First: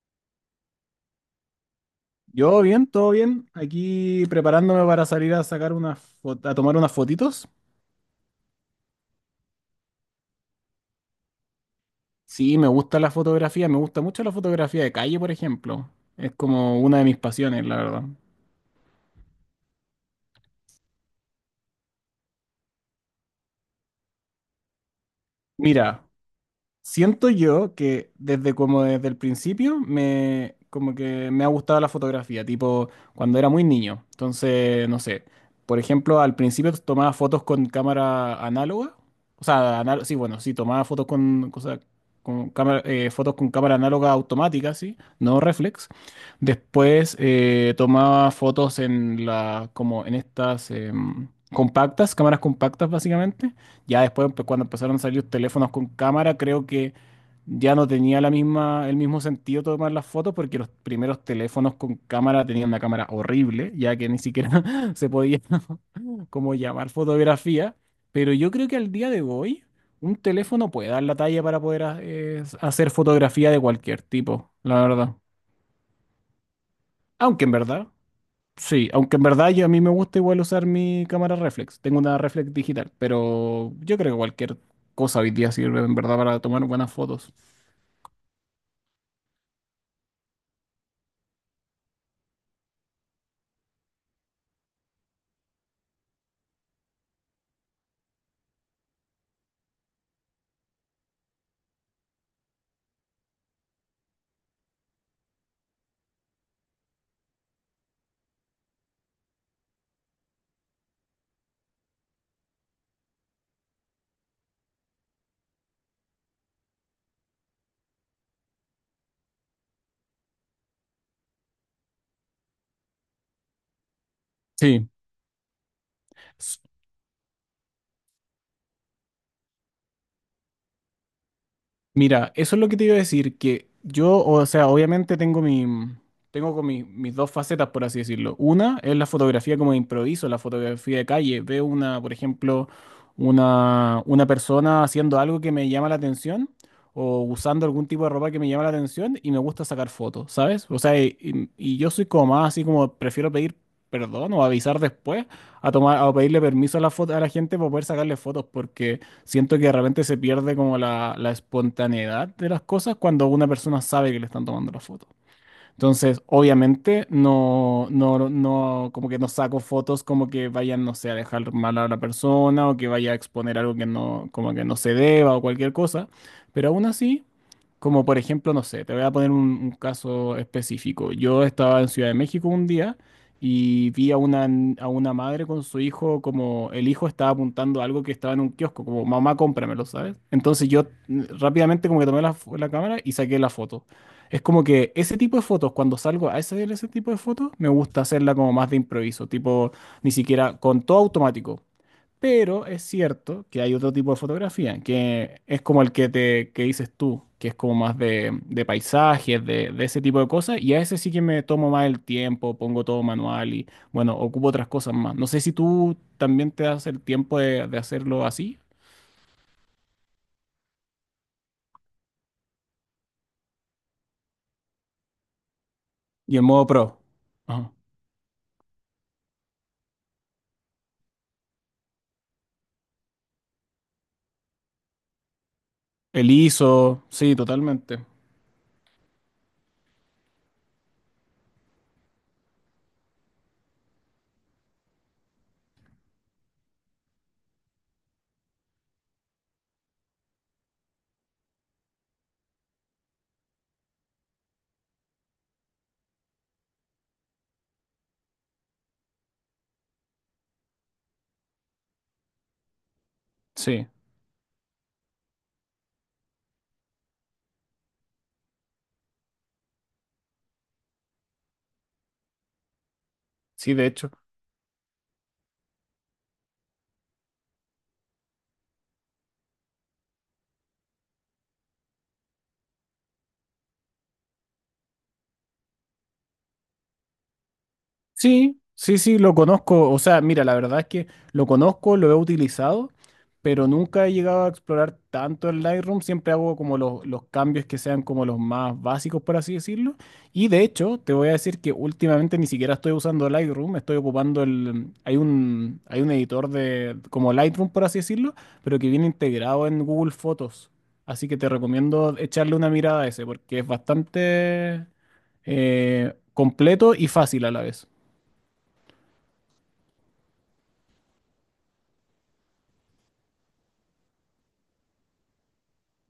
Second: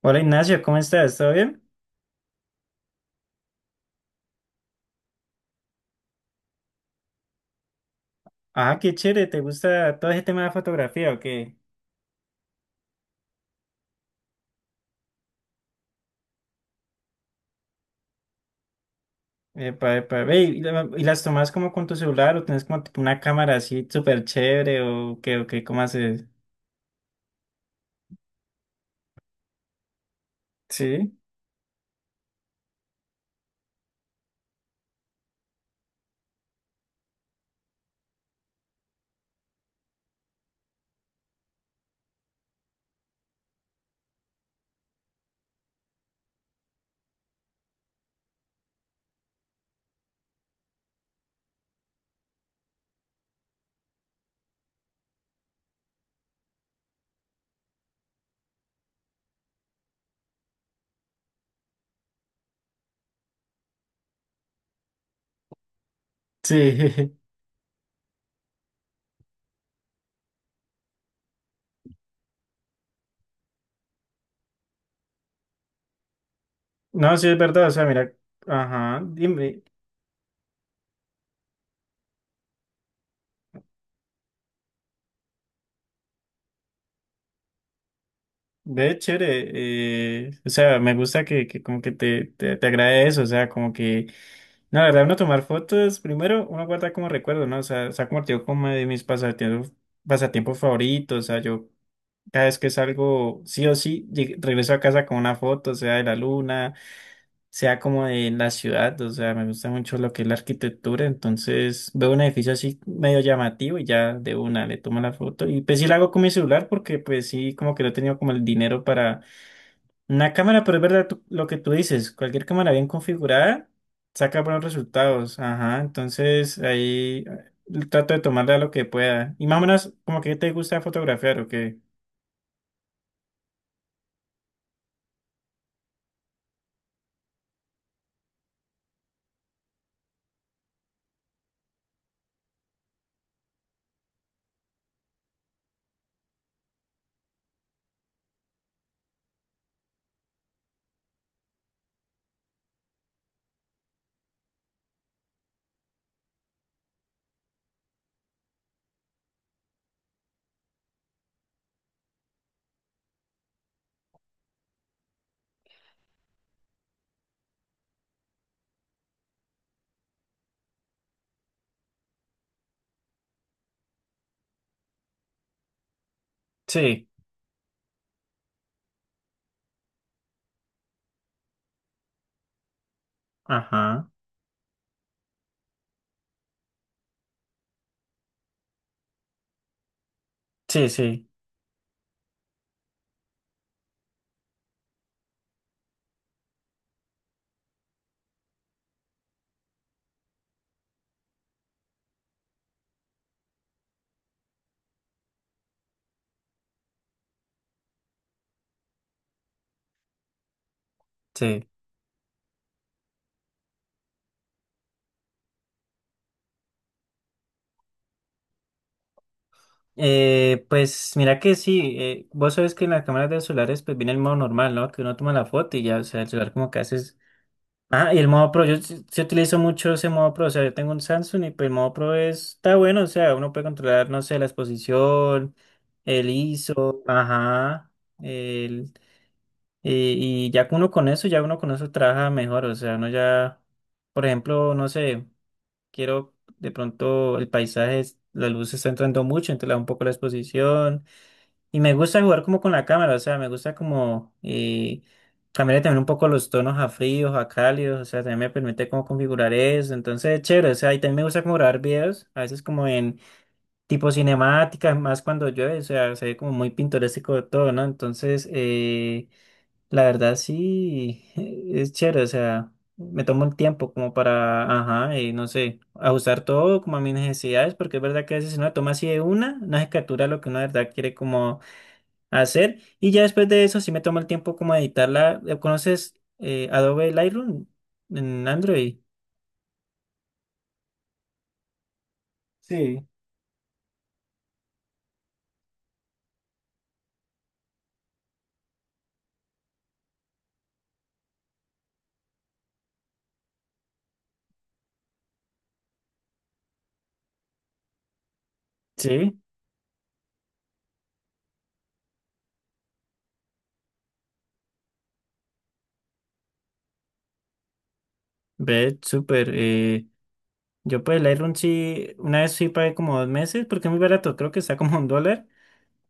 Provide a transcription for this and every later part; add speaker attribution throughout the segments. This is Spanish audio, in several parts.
Speaker 1: Hola Ignacio, ¿cómo estás? ¿Todo bien?
Speaker 2: Yo bien, todo bien. Aquí preparándome para salir a sacar unas a tomar unas fotitos.
Speaker 1: Ah, qué chévere, ¿te gusta todo ese tema de fotografía o qué?
Speaker 2: Sí, me gusta la fotografía, me gusta mucho la fotografía de calle, por ejemplo. Es como una de mis pasiones, la verdad.
Speaker 1: Epa, epa, ve, ¿y, y las tomas como con tu celular o tienes como tipo una cámara así súper chévere o qué, cómo
Speaker 2: Mira,
Speaker 1: haces?
Speaker 2: siento yo que desde como desde el principio me como
Speaker 1: Sí,
Speaker 2: que me ha gustado la fotografía, tipo cuando era muy niño. Entonces, no sé, por ejemplo, al principio tomaba fotos con cámara análoga, o sea, sí, bueno, sí, tomaba fotos con cosa con cámara, fotos con cámara análoga automática, sí, no reflex. Después, tomaba fotos en la como en estas compactas, cámaras compactas básicamente. Ya después, pues, cuando empezaron a salir los teléfonos con cámara, creo que ya no tenía la misma, el mismo sentido tomar las fotos porque los primeros teléfonos con cámara tenían una cámara horrible, ya que ni siquiera se podía como llamar
Speaker 1: sí,
Speaker 2: fotografía. Pero yo creo que al día de hoy un teléfono puede dar la talla para poder hacer fotografía de cualquier tipo, la verdad.
Speaker 1: no, sí es
Speaker 2: Aunque en
Speaker 1: verdad, o sea,
Speaker 2: verdad,
Speaker 1: mira,
Speaker 2: Sí,
Speaker 1: ajá,
Speaker 2: aunque en verdad
Speaker 1: dime,
Speaker 2: yo, a mí me gusta igual usar mi cámara reflex. Tengo una reflex digital, pero yo creo que cualquier cosa hoy día sirve en verdad para tomar buenas fotos.
Speaker 1: ve, chévere, o sea, me gusta que como que te agrade eso, o sea, como que no, la verdad, uno tomar fotos, primero uno guarda como recuerdo, ¿no? O sea, se ha convertido como de mis pasatiempos, pasatiempos favoritos. O sea, yo cada vez que salgo, sí o sí, regreso a casa con una foto, sea de la luna, sea como de la ciudad. O sea, me gusta mucho lo que es la arquitectura. Entonces veo un edificio así medio llamativo y ya de una le tomo la foto. Y pues sí la hago con mi celular porque pues sí, como que no he tenido como el dinero para una cámara, pero es verdad lo que tú dices, cualquier cámara bien configurada saca buenos
Speaker 2: Sí.
Speaker 1: resultados, ajá, entonces ahí trato de tomarla lo que pueda. Y más o menos, ¿como que te gusta fotografiar o qué?
Speaker 2: Mira, eso es lo que te iba a decir, que yo, o sea, obviamente tengo mi, tengo con mis dos facetas, por así decirlo. Una es la fotografía como de improviso, la fotografía de calle. Veo una, por ejemplo, una persona haciendo algo que me llama la atención o usando algún tipo de ropa que me llama la atención y me gusta sacar fotos, ¿sabes? O sea, y yo soy como más así, como prefiero pedir perdón o avisar después a tomar, a pedirle permiso a la foto, a la gente para poder sacarle fotos porque... Siento que de repente se pierde como la espontaneidad de las cosas cuando una persona sabe que le están tomando la foto. Entonces, obviamente, no, no, no, como que no saco fotos como que vayan, no sé, a dejar mal a la persona o que vaya a exponer algo que no, como que no se deba o cualquier cosa. Pero aún
Speaker 1: Sí,
Speaker 2: así, como por ejemplo, no sé, te voy a poner un caso específico. Yo estaba en Ciudad de México un día y
Speaker 1: ajá,
Speaker 2: vi a una madre con su hijo, como el hijo estaba apuntando algo que estaba en un kiosco, como mamá, cómpramelo, ¿sabes? Entonces yo,
Speaker 1: sí, sí,
Speaker 2: rápidamente como que tomé la cámara y saqué la foto. Es como que ese tipo de fotos, cuando salgo a hacer ese tipo de fotos, me gusta hacerla como más de improviso, tipo ni siquiera con todo automático. Pero es cierto que hay otro tipo de fotografía, que es como el que te que dices tú, que es como más de paisajes, de ese tipo de cosas, y a ese sí que me
Speaker 1: sí.
Speaker 2: tomo más el tiempo, pongo todo manual y bueno, ocupo otras cosas más. No sé si tú también te das el tiempo de hacerlo así
Speaker 1: Pues mira que sí, vos sabes que en las cámaras de los celulares pues viene el modo normal, ¿no? Que uno toma la foto y ya, o sea, el
Speaker 2: y en
Speaker 1: celular
Speaker 2: modo
Speaker 1: como que
Speaker 2: pro.
Speaker 1: haces.
Speaker 2: Ajá.
Speaker 1: Ah, y el modo Pro, yo sí utilizo mucho ese modo Pro, o sea, yo tengo un Samsung y pues el modo Pro está bueno, o sea, uno puede controlar, no sé, la exposición, el
Speaker 2: El ISO,
Speaker 1: ISO,
Speaker 2: sí,
Speaker 1: ajá,
Speaker 2: totalmente.
Speaker 1: el, y, ya uno con eso trabaja mejor, o sea, uno ya, por ejemplo, no sé, quiero de pronto el paisaje, la luz está entrando mucho, entonces le da un poco la exposición, y me gusta jugar como con la cámara, o sea, me gusta como cambiarle también un poco los tonos a fríos, a cálidos, o sea, también me permite como configurar eso, entonces chévere, o sea, y también me gusta como grabar videos, a veces como en
Speaker 2: Sí,
Speaker 1: tipo cinemáticas, más cuando llueve, o sea, se ve como muy pintoresco todo, ¿no? Entonces, la verdad sí, es chévere, o sea, me tomo el
Speaker 2: sí, de
Speaker 1: tiempo
Speaker 2: hecho.
Speaker 1: como para, ajá, y no sé, ajustar todo como a mis necesidades, porque es verdad que a veces si uno toma así de una, no se captura lo que uno de verdad quiere como hacer. Y ya después de eso, si me tomo el tiempo como de editarla. ¿Conoces Adobe Lightroom en
Speaker 2: Sí,
Speaker 1: Android?
Speaker 2: sí, sí, lo conozco. O sea, mira, la verdad es que lo conozco, lo he utilizado,
Speaker 1: Sí.
Speaker 2: pero nunca he llegado a explorar tanto el Lightroom. Siempre hago como los cambios que sean como los más básicos, por así decirlo. Y de hecho, te voy a decir que últimamente ni siquiera estoy usando Lightroom, estoy ocupando hay un editor de como Lightroom, por así decirlo, pero que viene
Speaker 1: Sí,
Speaker 2: integrado en Google Fotos. Así que te recomiendo echarle una mirada a ese, porque es bastante, completo y fácil a la vez.
Speaker 1: ve, súper. Yo pues Lightroom sí, una vez sí pagué como dos meses porque es muy barato, creo que está como un dólar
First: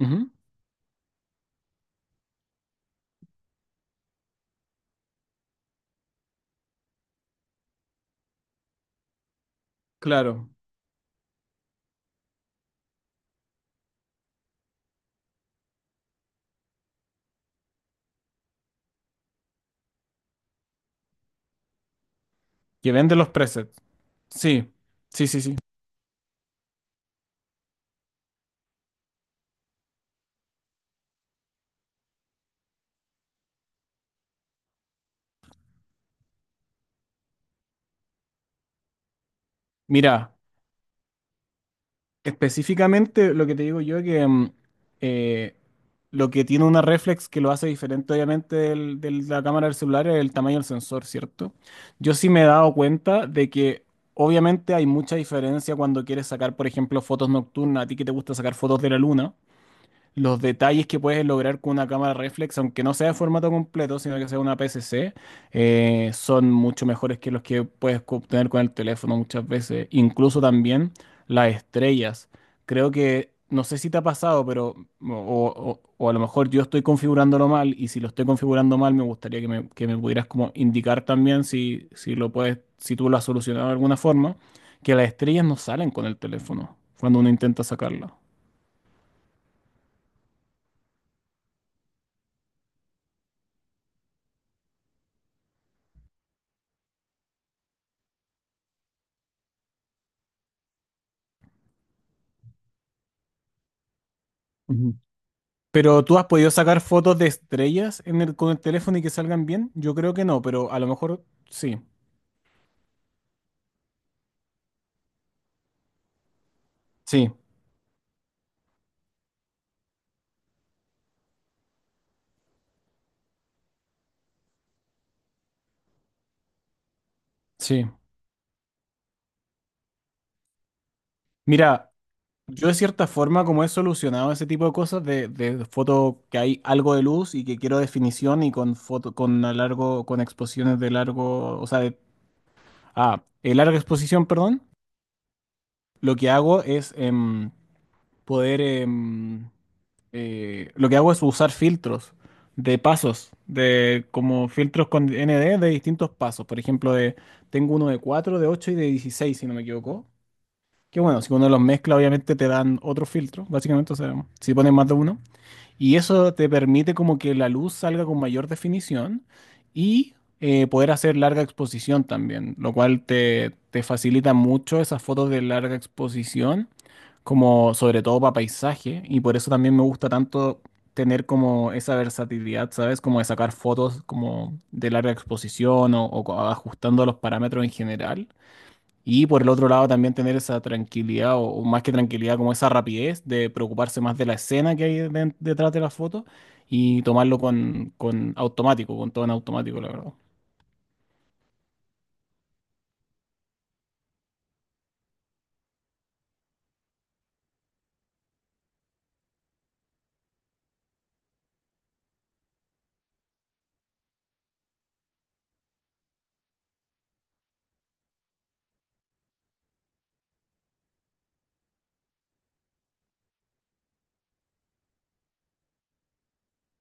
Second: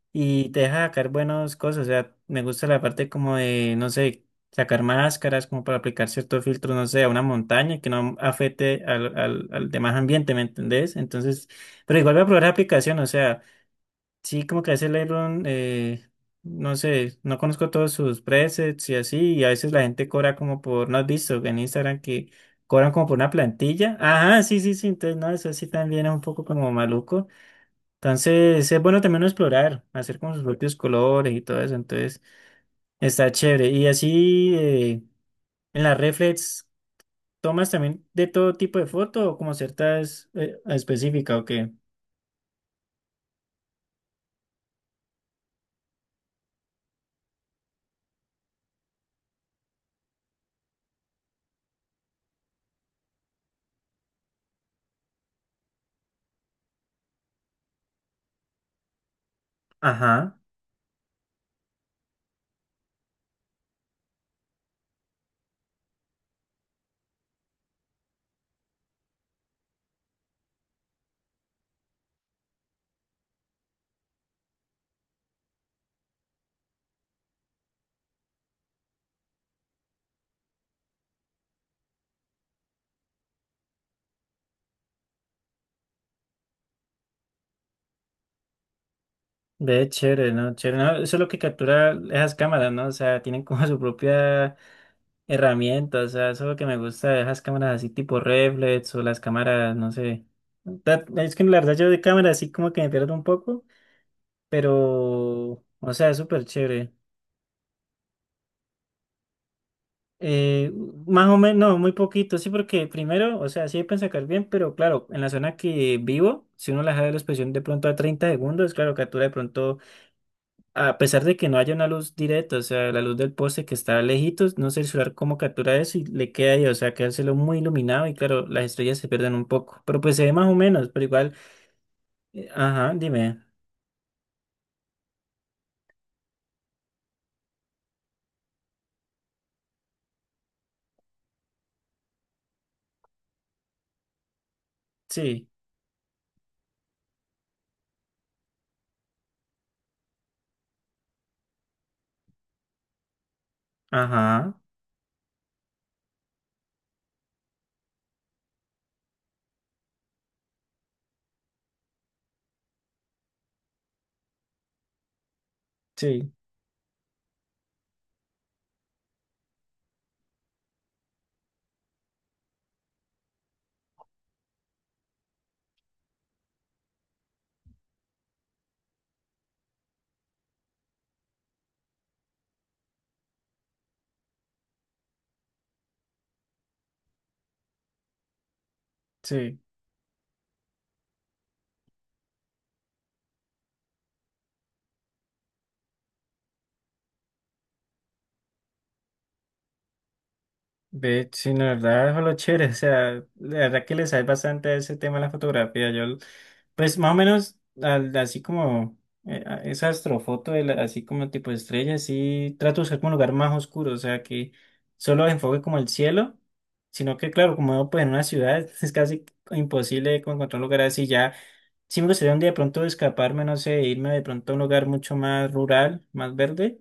Speaker 2: Ujú.
Speaker 1: y te deja sacar buenas cosas, o sea, me gusta la parte como de, no sé, sacar máscaras como para aplicar ciertos filtros, no sé, a una montaña que no afecte al demás ambiente, ¿me
Speaker 2: Claro,
Speaker 1: entendés? Entonces, pero igual voy a probar la aplicación, o sea... Sí, como que a veces Lightroom, no sé, no conozco todos sus presets y así, y a veces la gente cobra como por, ¿no has visto en Instagram que cobran
Speaker 2: que
Speaker 1: como por
Speaker 2: vende los
Speaker 1: una
Speaker 2: presets.
Speaker 1: plantilla? Ajá, sí,
Speaker 2: Sí,
Speaker 1: sí, sí, entonces
Speaker 2: sí,
Speaker 1: no,
Speaker 2: sí,
Speaker 1: eso
Speaker 2: sí.
Speaker 1: sí también es un poco como maluco. Entonces es bueno también uno explorar, hacer como sus propios colores y todo eso, entonces está chévere. Y así en las reflex, ¿tomas también de todo tipo de foto o como ciertas
Speaker 2: Mira,
Speaker 1: específicas o qué?
Speaker 2: específicamente lo que te digo yo es que, eh, lo que tiene una reflex que lo hace diferente obviamente de la cámara del celular es el tamaño del sensor, ¿cierto? Yo sí me he dado cuenta de que obviamente hay mucha diferencia cuando quieres sacar, por ejemplo, fotos nocturnas, a ti que te gusta sacar fotos de la luna,
Speaker 1: Ajá.
Speaker 2: los detalles que puedes lograr con una cámara reflex, aunque no sea de formato completo, sino que sea una PSC, son mucho mejores que los que puedes obtener con el teléfono muchas veces. Incluso también las estrellas. Creo que, no sé si te ha pasado, pero, o a lo mejor yo estoy configurándolo mal, y si lo estoy configurando mal, me gustaría que me pudieras como indicar también, si, lo puedes, si tú lo has solucionado de alguna forma, que las estrellas no salen con el teléfono cuando uno intenta sacarla.
Speaker 1: Ve, chévere, ¿no? Chévere, ¿no? Eso es lo que captura esas cámaras, ¿no? O sea, tienen como su propia herramienta, o sea, eso es lo que me gusta de esas cámaras así tipo reflex o las cámaras, no sé. Es que la verdad yo de cámara así como que me pierdo un poco, pero, o
Speaker 2: ¿Pero
Speaker 1: sea, es
Speaker 2: tú has
Speaker 1: súper
Speaker 2: podido sacar
Speaker 1: chévere.
Speaker 2: fotos de estrellas con el teléfono y que salgan bien? Yo creo que no, pero
Speaker 1: Eh,
Speaker 2: a lo mejor
Speaker 1: más o menos, no,
Speaker 2: sí,
Speaker 1: muy poquito, sí, porque primero, o sea, sí pueden sacar bien, pero claro, en la zona que vivo, si uno la deja de la
Speaker 2: sí,
Speaker 1: expresión de pronto a 30 segundos, claro, captura de pronto a pesar de que no haya una luz directa, o sea, la luz del poste que está lejitos, no sé el celular cómo captura eso y le queda ahí, o sea, quedárselo muy
Speaker 2: sí.
Speaker 1: iluminado y claro, las estrellas se pierden un poco, pero pues se ve más o menos, pero igual,
Speaker 2: Mira, yo de
Speaker 1: ajá,
Speaker 2: cierta
Speaker 1: dime,
Speaker 2: forma como he solucionado ese tipo de cosas de foto que hay algo de luz y que quiero definición y con foto con a largo con exposiciones de largo, o sea, de larga exposición, perdón.
Speaker 1: sí,
Speaker 2: Lo que hago es poder... em, usar filtros de pasos, de como
Speaker 1: ajá,
Speaker 2: filtros con ND de distintos pasos. Por ejemplo, tengo uno de 4, de 8 y de 16, si no me equivoco. Que bueno, si uno los mezcla, obviamente te dan otro filtro, básicamente. O sea, si pones más de uno. Y
Speaker 1: sí,
Speaker 2: eso te permite como que la luz salga con mayor definición y, poder hacer larga exposición también, lo cual te facilita mucho esas fotos de larga exposición, como sobre todo para paisaje. Y por eso también me gusta tanto tener como esa versatilidad, ¿sabes? Como de sacar fotos como de larga exposición, ajustando los parámetros en general, y por el
Speaker 1: sí.
Speaker 2: otro lado también tener esa tranquilidad, o más que tranquilidad, como esa rapidez de preocuparse más de la escena que hay detrás de la foto y tomarlo con automático, con todo en automático, la verdad.
Speaker 1: De sí, la verdad es lo chévere, o sea, la verdad que les sabe bastante a ese tema de la fotografía. Yo, pues más o menos, así como esa astrofoto, así como tipo estrella, sí trato de usar como un lugar más oscuro, o sea, que solo enfoque como el cielo, sino que claro, como vivo, pues en una ciudad es casi imposible como encontrar un lugar así ya. Sí me gustaría un día de pronto escaparme, no sé, irme de pronto a un lugar mucho más rural, más verde,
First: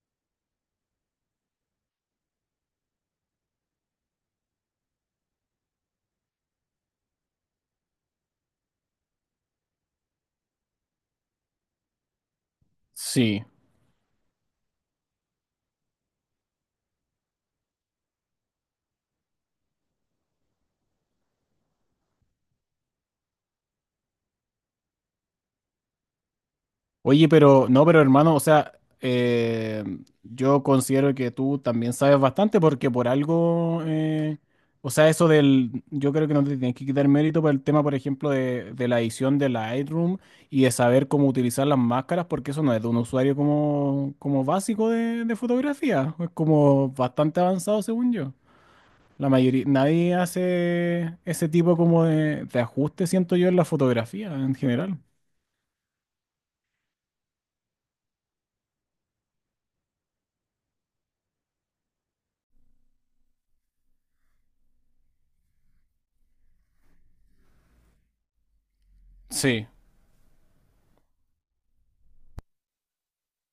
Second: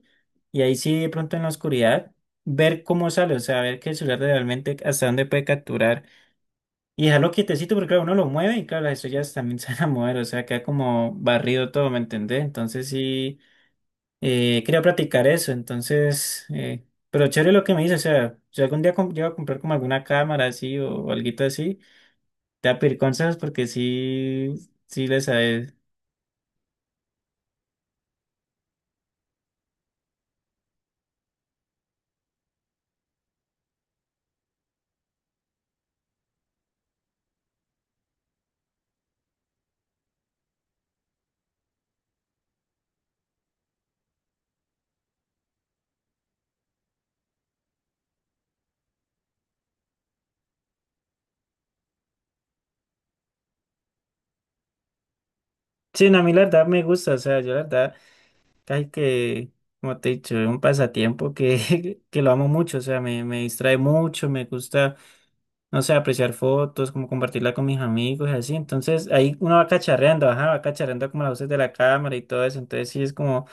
Speaker 1: y ahí sí de pronto en la oscuridad ver cómo sale, o sea, ver que el celular realmente hasta dónde puede capturar y dejarlo quietecito porque claro, uno lo mueve y claro, las estrellas también se van a mover, o sea, queda como barrido todo, ¿me entendés? Entonces sí,
Speaker 2: Sí.
Speaker 1: quería practicar eso, entonces, pero chévere lo que me dice, o sea, si algún día llego a comprar como alguna cámara así o alguito así, te voy a pedir consejos porque sí, sí les sabes.
Speaker 2: Oye, pero no, pero hermano, o sea, eh, yo considero que tú también sabes bastante porque por algo, o sea, yo creo que no te tienes que quitar mérito por el tema, por ejemplo, de la edición de Lightroom y de saber cómo utilizar las máscaras, porque eso no es de un usuario como básico de fotografía, es como bastante avanzado según yo. La mayoría, nadie hace ese tipo como de ajuste, siento yo, en la fotografía en general.
Speaker 1: Sí, no, a mí la verdad me gusta, o sea, yo la verdad. Casi que, como te he dicho, es un pasatiempo que, que lo amo mucho, o sea, me distrae mucho, me gusta, no sé, apreciar fotos, como compartirla con mis amigos y así. Entonces, ahí uno va
Speaker 2: Sí,
Speaker 1: cacharreando, ajá, va cacharreando como las luces de la cámara y todo eso. Entonces, sí, es como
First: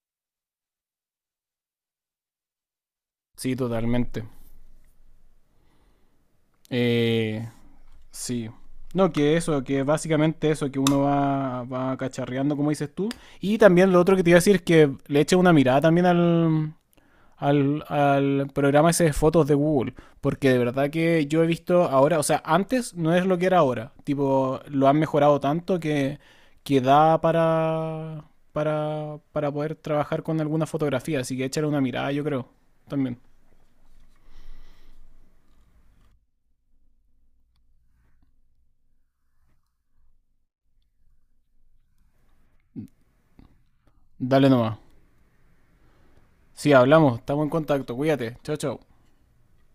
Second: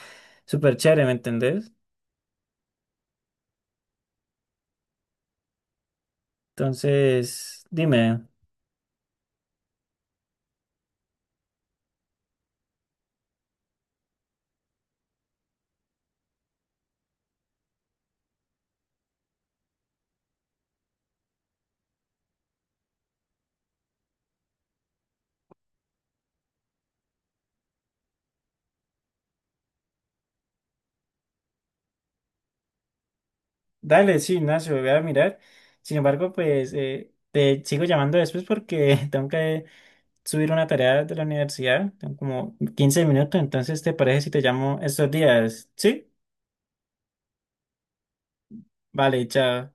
Speaker 1: súper chévere, ¿me entendés?
Speaker 2: sí, totalmente. Eh,
Speaker 1: Entonces, dime,
Speaker 2: sí. No, que eso, que básicamente eso, que uno va cacharreando, como dices tú. Y también lo otro que te iba a decir es que le eche una mirada también al programa ese de fotos de Google. Porque de verdad que yo he visto ahora, o sea, antes no es lo que era ahora. Tipo, lo han mejorado tanto que da para poder trabajar con alguna fotografía. Así que échale una mirada, yo creo. También.
Speaker 1: dale, sí, Ignacio, voy a mirar. Sin embargo, pues, te sigo llamando después porque tengo que subir una tarea de la universidad. Tengo como 15 minutos, entonces ¿te parece si te
Speaker 2: Dale
Speaker 1: llamo
Speaker 2: nomás.
Speaker 1: estos días? Sí,
Speaker 2: Sí, hablamos, estamos en contacto. Cuídate. Chao, chao.
Speaker 1: vale, chao.